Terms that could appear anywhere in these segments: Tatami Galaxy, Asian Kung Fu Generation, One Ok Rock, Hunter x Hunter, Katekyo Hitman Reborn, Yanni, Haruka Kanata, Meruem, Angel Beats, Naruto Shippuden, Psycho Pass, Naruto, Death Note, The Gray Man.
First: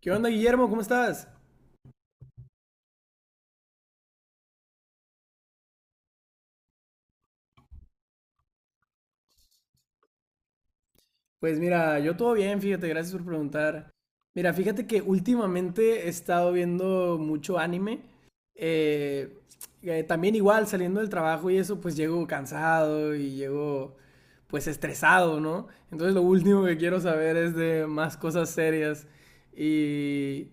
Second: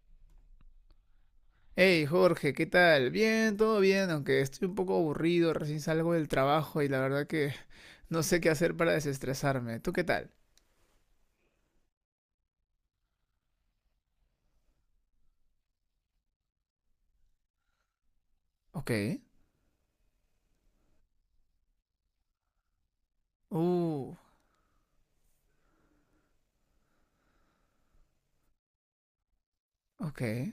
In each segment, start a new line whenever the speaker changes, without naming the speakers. ¿Qué onda, Guillermo? ¿Cómo estás?
Hey Jorge, ¿qué tal? Bien, todo bien, aunque estoy un poco aburrido, recién salgo del trabajo y la verdad que no sé qué hacer para desestresarme. ¿Tú qué tal?
Pues mira, yo todo bien, fíjate, gracias por preguntar. Mira, fíjate que últimamente he estado viendo mucho anime.
Ok.
eh, También igual saliendo del trabajo y eso, pues llego cansado y llego
Uh,
pues estresado, ¿no? Entonces lo último que quiero saber es de más cosas serias.
ok.
Y,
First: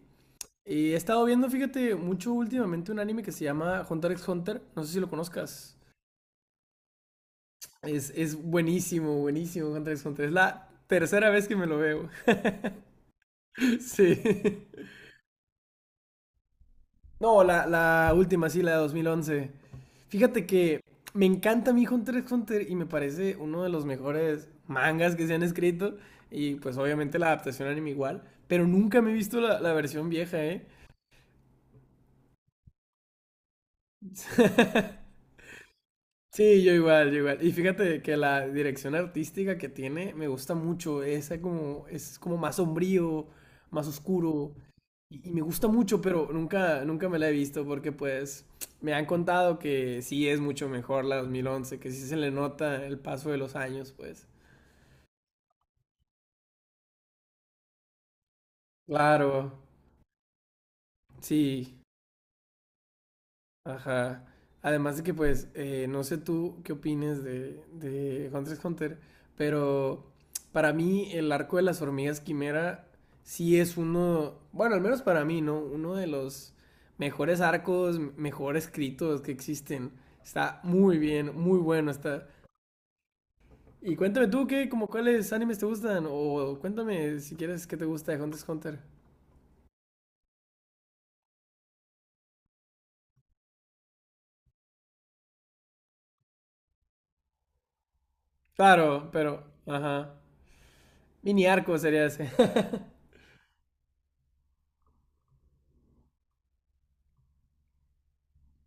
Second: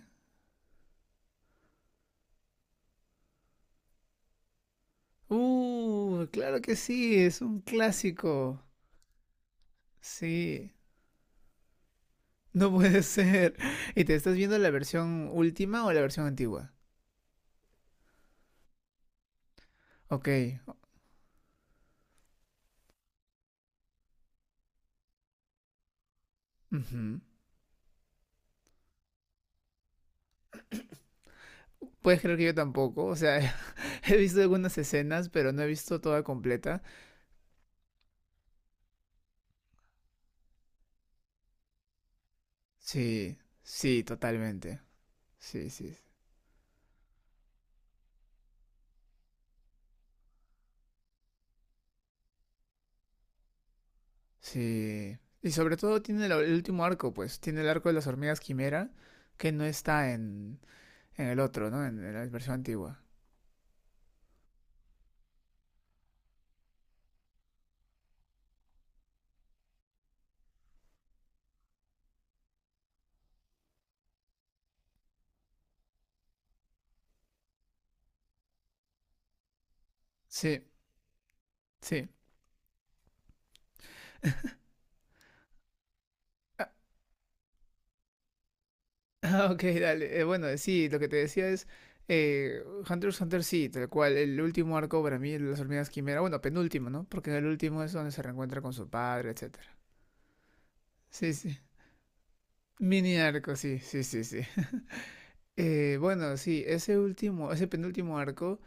y he estado viendo, fíjate, mucho últimamente un anime que se llama Hunter x Hunter. No sé si lo conozcas.
Claro que sí, es un
Es
clásico.
buenísimo, buenísimo Hunter x Hunter. Es la
Sí,
tercera vez que me lo veo.
no puede ser. ¿Y te
Sí.
estás viendo la versión última o la versión antigua?
No, la última, sí, la de 2011.
Ok.
Fíjate que me encanta mi Hunter x Hunter y me parece uno de los mejores mangas que se han escrito. Y pues obviamente
Ujú.
la adaptación anime igual. Pero nunca me he visto la versión vieja, ¿eh?
Puedes creer que yo tampoco, o sea, he visto algunas escenas, pero no he visto toda
Sí, yo
completa.
igual, yo igual. Y fíjate que la dirección artística que tiene me gusta mucho. Es como más sombrío,
Sí,
más
sí,
oscuro.
totalmente.
Y me gusta
Sí, sí,
mucho, pero nunca, nunca me la he visto porque pues me han contado que sí es mucho mejor la 2011, que sí se le nota el paso de los años, pues.
sí. Y sobre todo tiene el último arco, pues. Tiene el arco de las hormigas quimera,
Claro,
que no está en el otro,
sí.
¿no? En la versión antigua.
Ajá. Además de que, pues, no sé tú qué opines de Hunter x Hunter, pero para mí el arco de las hormigas quimera sí es uno, bueno, al menos para mí, ¿no? Uno de los mejores arcos, mejor escritos que existen. Está
Sí,
muy bien, muy bueno
sí.
está. Y cuéntame tú, ¿qué, como cuáles animes te gustan? O cuéntame si quieres qué te gusta de Hunter x Hunter.
Ah, ok, dale. Bueno, sí, lo que te decía es. Eh, Hunter x Hunter, sí, tal cual. El último arco para mí, el de las hormigas quimera. Bueno, penúltimo, ¿no? Porque en el último es donde se reencuentra con su
Claro, pero,
padre, etcétera.
ajá.
Sí,
Mini
sí.
arco sería ese.
Mini arco, sí, sí, sí, sí. Bueno, sí, ese penúltimo arco,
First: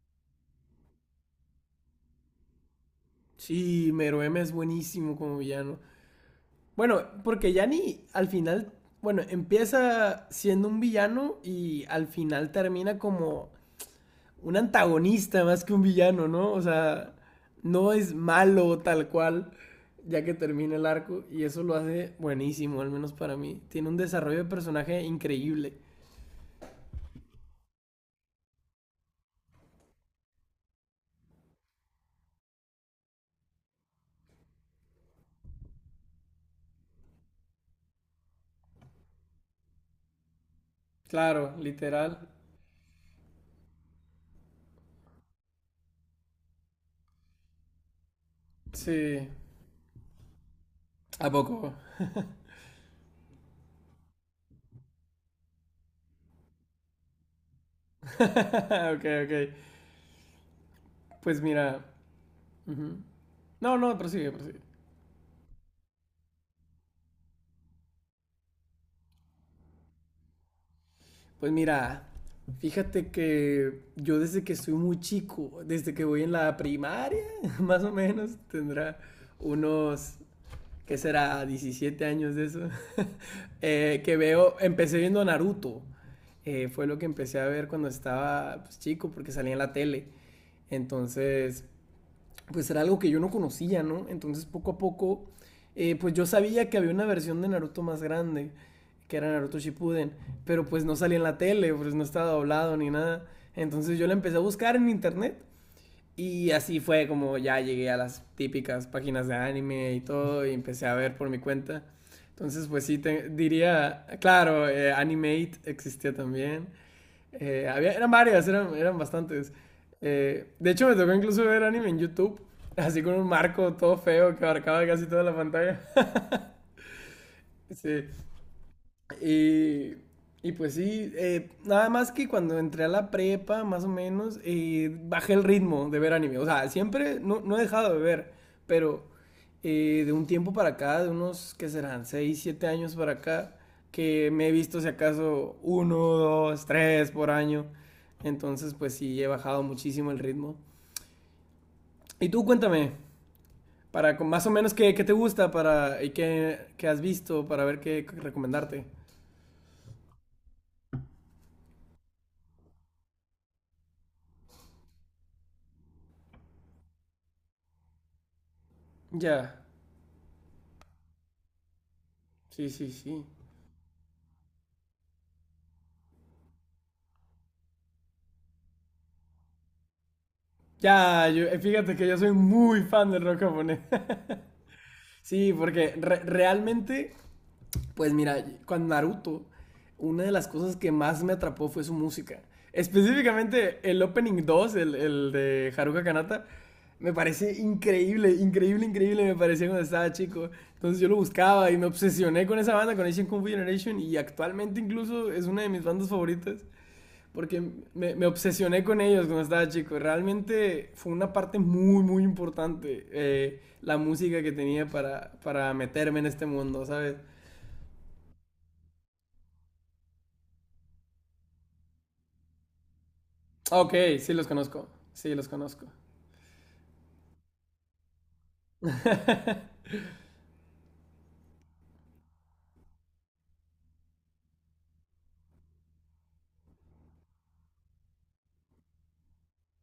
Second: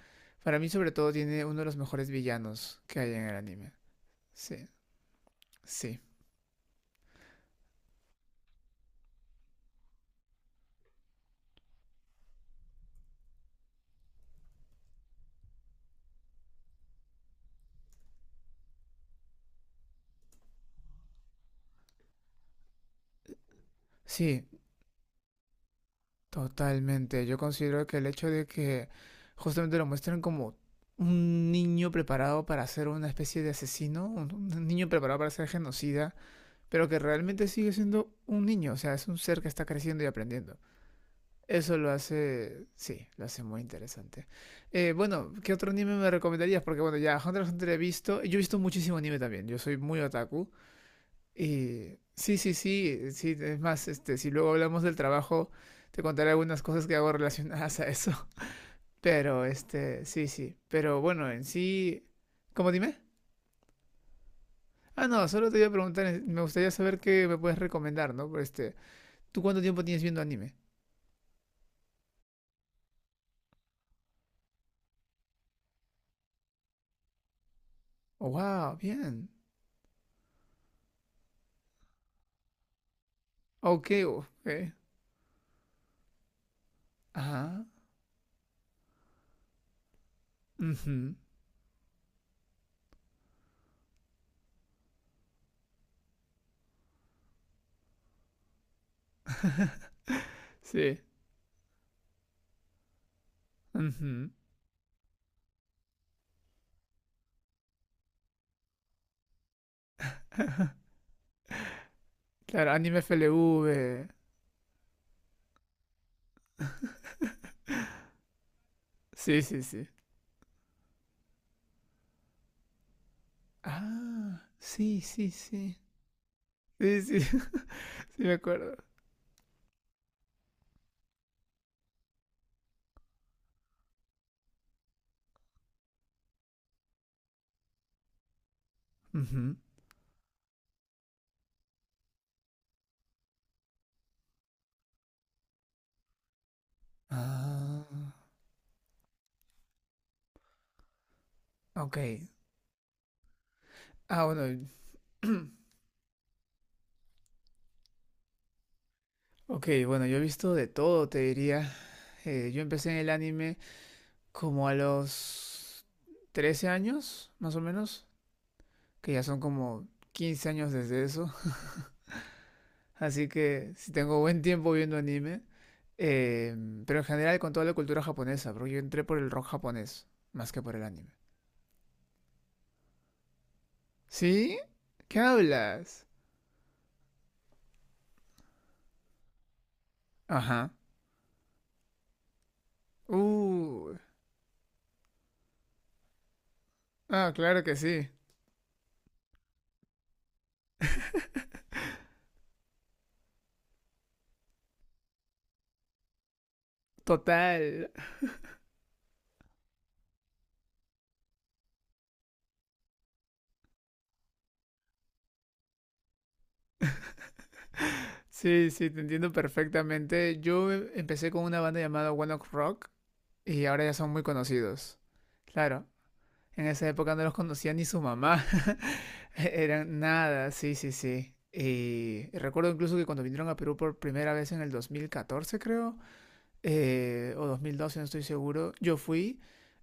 para mí sobre todo tiene uno de los mejores villanos que hay en el anime.
Sí, Meruem es
Sí,
buenísimo como villano.
sí,
Bueno, porque Yanni al final, bueno, empieza siendo un villano y al final termina como un antagonista más que un villano, ¿no? O sea, no es malo tal cual ya que termina el arco y eso lo hace buenísimo, al menos para mí. Tiene un desarrollo
sí,
de personaje increíble.
totalmente. Yo considero que el hecho de que justamente lo muestran como un niño preparado para ser una especie de asesino, un niño preparado para ser genocida, pero que realmente sigue siendo un niño, o sea, es un ser que está creciendo y aprendiendo.
Claro,
Eso lo
literal.
hace, sí, lo hace muy interesante. Bueno, ¿qué otro anime me recomendarías? Porque bueno, ya Hunter x Hunter he visto, yo he visto muchísimo anime
Sí.
también, yo soy muy otaku.
¿A poco?
Y sí, sí, sí, sí, es más, este, si luego hablamos del trabajo, te contaré algunas cosas que hago relacionadas a eso.
Ok,
Pero,
ok.
este, sí, sí, pero bueno,
Pues
en
mira.
sí, ¿cómo
Ujú.
dime?
No, no, prosigue, prosigue.
Ah, no, solo te iba a preguntar, me gustaría saber qué me puedes recomendar, ¿no? ¿Tú cuánto tiempo tienes viendo anime?
Pues mira, fíjate que yo desde que soy muy chico, desde que voy en la primaria, más o
Oh,
menos,
wow,
tendrá
bien.
unos, ¿qué será? 17 años de eso,
Ok,
que
ok.
veo, empecé viendo Naruto. Fue lo que empecé a
Ajá.
ver cuando estaba pues, chico, porque salía en la tele.
Ujú,
Entonces, pues era algo que yo no conocía, ¿no? Entonces poco a poco, pues yo sabía que había una versión de Naruto más grande, que era Naruto Shippuden, pero pues no
sí.
salía en la tele, pues no estaba doblado ni nada. Entonces yo la
Ujú.
empecé a buscar en internet y así fue como ya llegué a las típicas páginas de anime y todo y empecé a ver por mi cuenta. Entonces
Claro,
pues sí,
Anime F L
diría,
V.
claro, Animate existía también. Había, eran varias, eran
Sí,
bastantes.
sí, sí.
De hecho, me tocó incluso ver anime en YouTube, así con un marco todo feo que
Ah,
abarcaba
sí,
casi toda
sí,
la
sí.
pantalla.
Sí, sí, sí
Sí.
me acuerdo.
Y, y pues sí, nada más que cuando entré a la prepa, más o menos, bajé el ritmo de ver anime. O sea, siempre no, no he dejado de ver, pero
Ujú.
de un tiempo para acá, de unos, ¿qué serán? Seis 7 años para acá, que me he visto si acaso uno, dos, tres por año.
Ah,
Entonces, pues sí, he bajado muchísimo el ritmo.
ok.
Y tú cuéntame,
Ah,
más o
bueno.
menos qué, qué te gusta para, y qué, qué has visto para ver qué recomendarte.
Ok, bueno, yo he visto de todo, te diría. Yo empecé en el anime como a los 13 años, más o menos, que ya son
Ya.
como 15 años desde eso.
Sí, sí, sí.
Así que si tengo buen tiempo viendo anime, eh, pero en general con toda la cultura japonesa, porque yo entré por el rock japonés, más que por el anime.
Ya, yo, fíjate que yo soy muy fan del rock japonés.
¿Sí? ¿Qué
Sí, porque
hablas?
realmente, pues mira, con Naruto, una de las
Ajá.
cosas que más me atrapó fue su música. Específicamente
Uh.
el Opening 2 el de Haruka Kanata, me
Ah,
parece
claro que sí.
increíble, increíble, increíble, me parecía cuando estaba chico. Entonces yo lo buscaba y me obsesioné con esa banda, con Asian Kung Fu Generation, y actualmente incluso es una de mis bandas favoritas. Porque
Total.
obsesioné con ellos cuando estaba chico. Realmente fue una parte muy, muy importante la música que tenía para, meterme en este mundo, ¿sabes?
Sí, sí, te entiendo perfectamente. Yo empecé con una banda llamada One Ok Rock y
Ah,
ahora ya
Ok,
son muy
sí los conozco,
conocidos.
sí los
Claro,
conozco.
en esa época no los conocía ni su mamá. Eran nada, sí, sí, sí. Y recuerdo incluso que cuando vinieron a Perú por primera vez en el 2014 creo, o 2012 no estoy seguro, yo fui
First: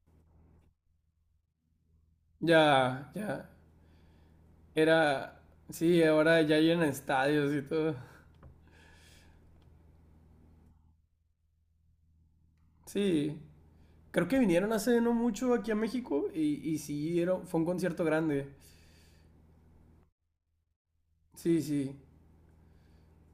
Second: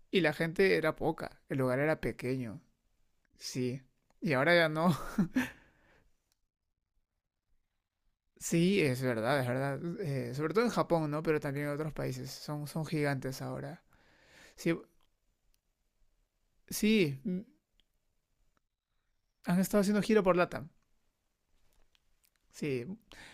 y la gente era poca, el lugar era pequeño,
Ya, ya.
sí. Y ahora ya no.
Era, sí, ahora ya llenan estadios y todo.
Sí, es verdad, es verdad. Sobre todo en Japón, ¿no? Pero también en otros países. Son
Sí,
gigantes ahora.
creo que vinieron
Sí,
hace no mucho aquí a México y
sí,
sí, era, fue un concierto grande.
han estado haciendo giro por LATAM.
Sí, sí.
Sí.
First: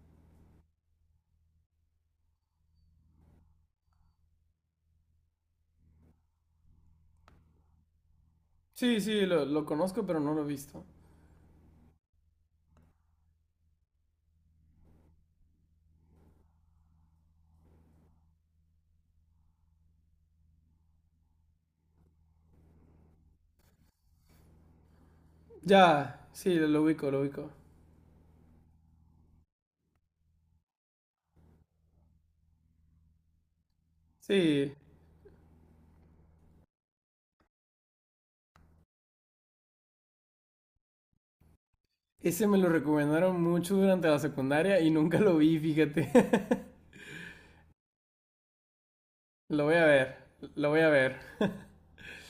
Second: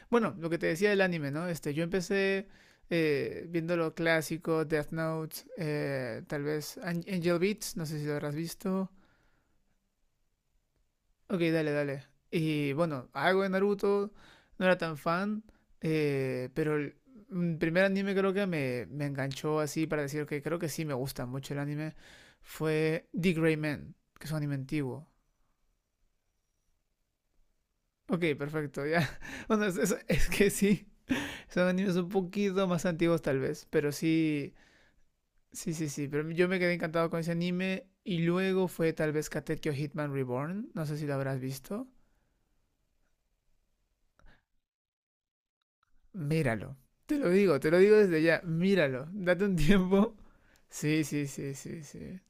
Bueno, lo que te decía del anime, ¿no? Este, yo empecé viendo lo clásico, Death Note, tal vez Angel Beats, no sé si lo habrás visto.
Sí, sí, lo conozco, pero no lo he visto.
Ok, dale, dale. Y bueno, algo de Naruto, no era tan fan, pero el primer anime creo que me enganchó así para decir que creo que sí me gusta mucho el anime fue The Gray Man, que es un anime antiguo.
Ya, sí, lo ubico, lo ubico.
Ok, perfecto, ya. Bueno, es que sí. Son animes un poquito más antiguos tal vez, pero sí,
Sí,
sí, sí, sí. Pero yo me quedé encantado con ese anime y luego fue tal vez Katekyo Hitman Reborn. No sé si lo habrás visto.
ese me lo recomendaron mucho durante la secundaria y nunca lo vi, fíjate.
Míralo. Te lo digo desde ya. Míralo. Date un
Lo voy a ver,
tiempo.
lo voy a
Sí,
ver.
sí, sí, sí, sí.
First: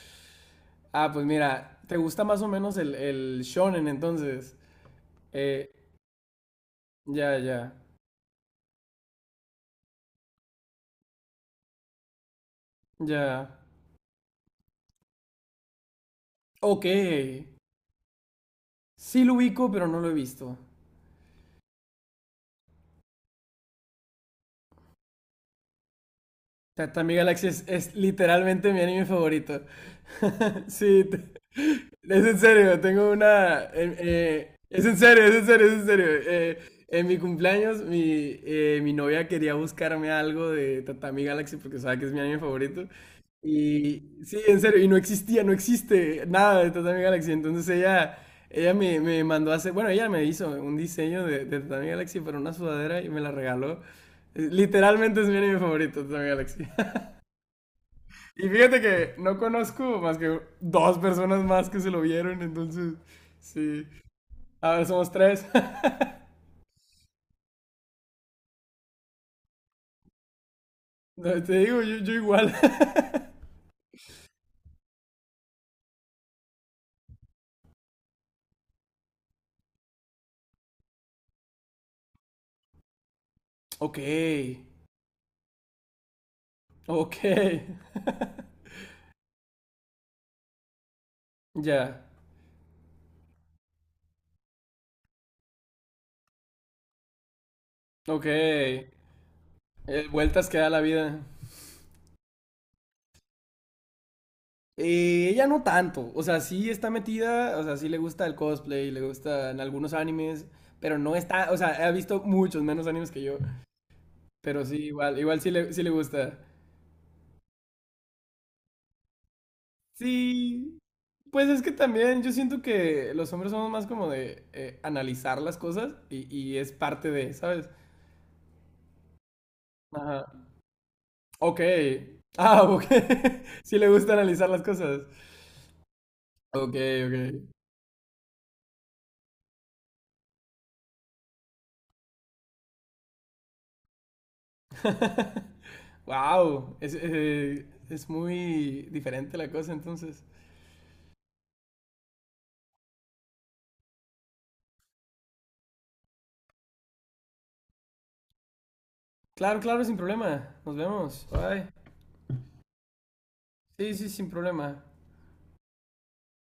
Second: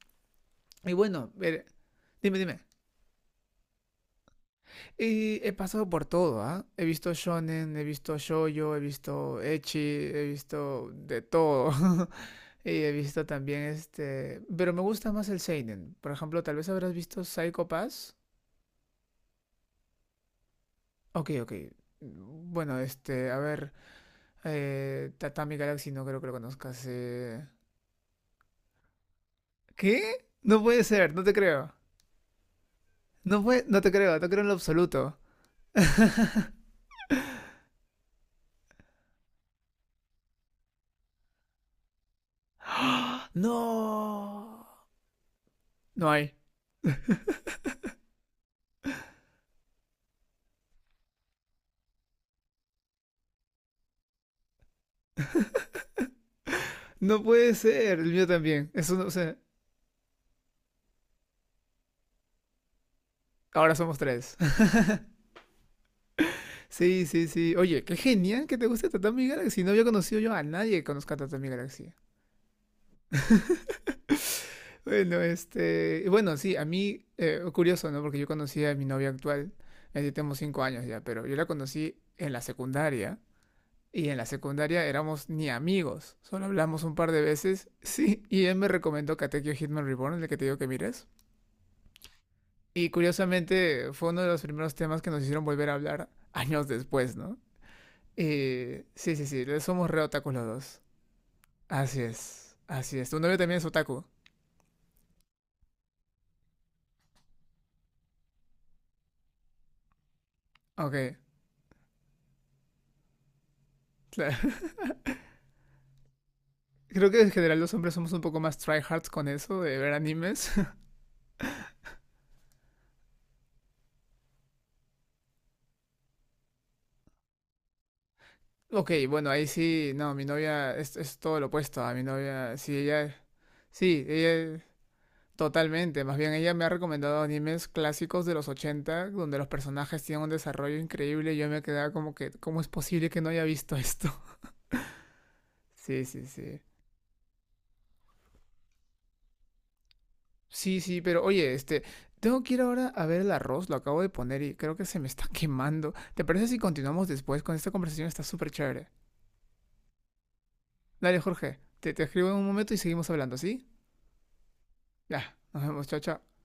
Y
Ah, pues
bueno,
mira,
dime,
¿te gusta más o
dime.
menos el shonen entonces?
Y he
Eh,
pasado por todo, ¿ah? He visto
ya, ya,
shonen, he visto shoujo, he visto ecchi, he visto de todo. Y he visto
ya.
también este... Pero me gusta más el seinen. Por ejemplo, tal vez
Ok.
habrás visto Psycho Pass.
Sí lo ubico, pero no lo he visto.
Ok, ok. Bueno, este, a ver... Tatami Galaxy no creo que lo conozcas.
Tatami Galaxy es literalmente mi anime favorito.
¿Qué? No puede
Sí.
ser, no te creo.
Es en serio, tengo
No
una.
puede... No te creo, no te creo en lo
Es en
absoluto.
serio, es en serio, es en serio. En mi cumpleaños, mi, mi novia quería buscarme algo de Tatami Galaxy porque sabe que es mi anime favorito. Y sí, en
No.
serio, y no existía, no
No
existe
hay.
nada de Tatami Galaxy. Entonces ella, me mandó a hacer, bueno, ella me hizo un diseño de Tatami Galaxy para una sudadera y me la regaló. Literalmente es mi anime favorito, Tatami Galaxy.
No puede ser, el mío
Y
también.
fíjate
Eso no,
que
sé.
no conozco más que dos personas más que se lo vieron, entonces,
Ahora
sí.
somos tres.
A ver, somos tres.
Sí, sí, sí. Oye, qué genial que te guste Tatami Galaxy. No había conocido yo a nadie que conozca
No,
Tatami
te digo,
Galaxy.
yo igual.
Bueno, este. Bueno, sí, a mí, curioso, ¿no? Porque yo conocí a mi novia actual. Ya tenemos 5 años ya, pero yo la conocí en la secundaria.
Ok,
Y en la secundaria éramos ni amigos. Solo hablamos un par
ok.
de veces. Sí, y él me recomendó Katekyo Hitman Reborn, el que te digo que mires.
Ya,
Y curiosamente fue uno de los primeros temas que nos hicieron volver a hablar años después, ¿no?
ok.
Y sí, sí, sí, somos re otakus los
Vueltas que da la
dos.
vida.
Así es, así es. Tu novio también es otaku.
Ella no tanto, o sea, sí está metida, o sea, sí le gusta el cosplay, le gustan algunos animes,
Ok,
pero no está, o sea, ha visto muchos menos animes que yo,
claro.
pero sí, igual, igual sí le gusta.
Creo que en general los hombres somos un poco más tryhards con eso de ver animes.
Sí, pues es que también yo siento que los hombres somos más como de analizar las cosas y es parte de, ¿sabes?
Ok, bueno, ahí sí, no, mi
Ajá.
novia es todo lo
Ok.
opuesto a mi novia.
Ah, ok. Sí le
Sí,
gusta analizar las
ella
cosas.
totalmente, más bien ella me ha
Ok, ok.
recomendado animes clásicos de los 80 donde los personajes tienen un desarrollo increíble y yo me quedaba como que, ¿cómo es posible que no haya visto esto? Sí, sí, sí.
Wow. Es muy diferente la cosa entonces.
Sí, sí, pero oye, este, tengo que ir ahora a ver el arroz, lo acabo de poner y creo que se me está quemando. ¿Te parece si continuamos después con esta conversación? Está súper chévere.
Claro, claro, sin problema. Nos
Dale,
vemos.
Jorge,
Bye.
te escribo en un momento y seguimos hablando, ¿sí?
Sí, sí, sin problema.
Ya, nos vemos, chao, chao.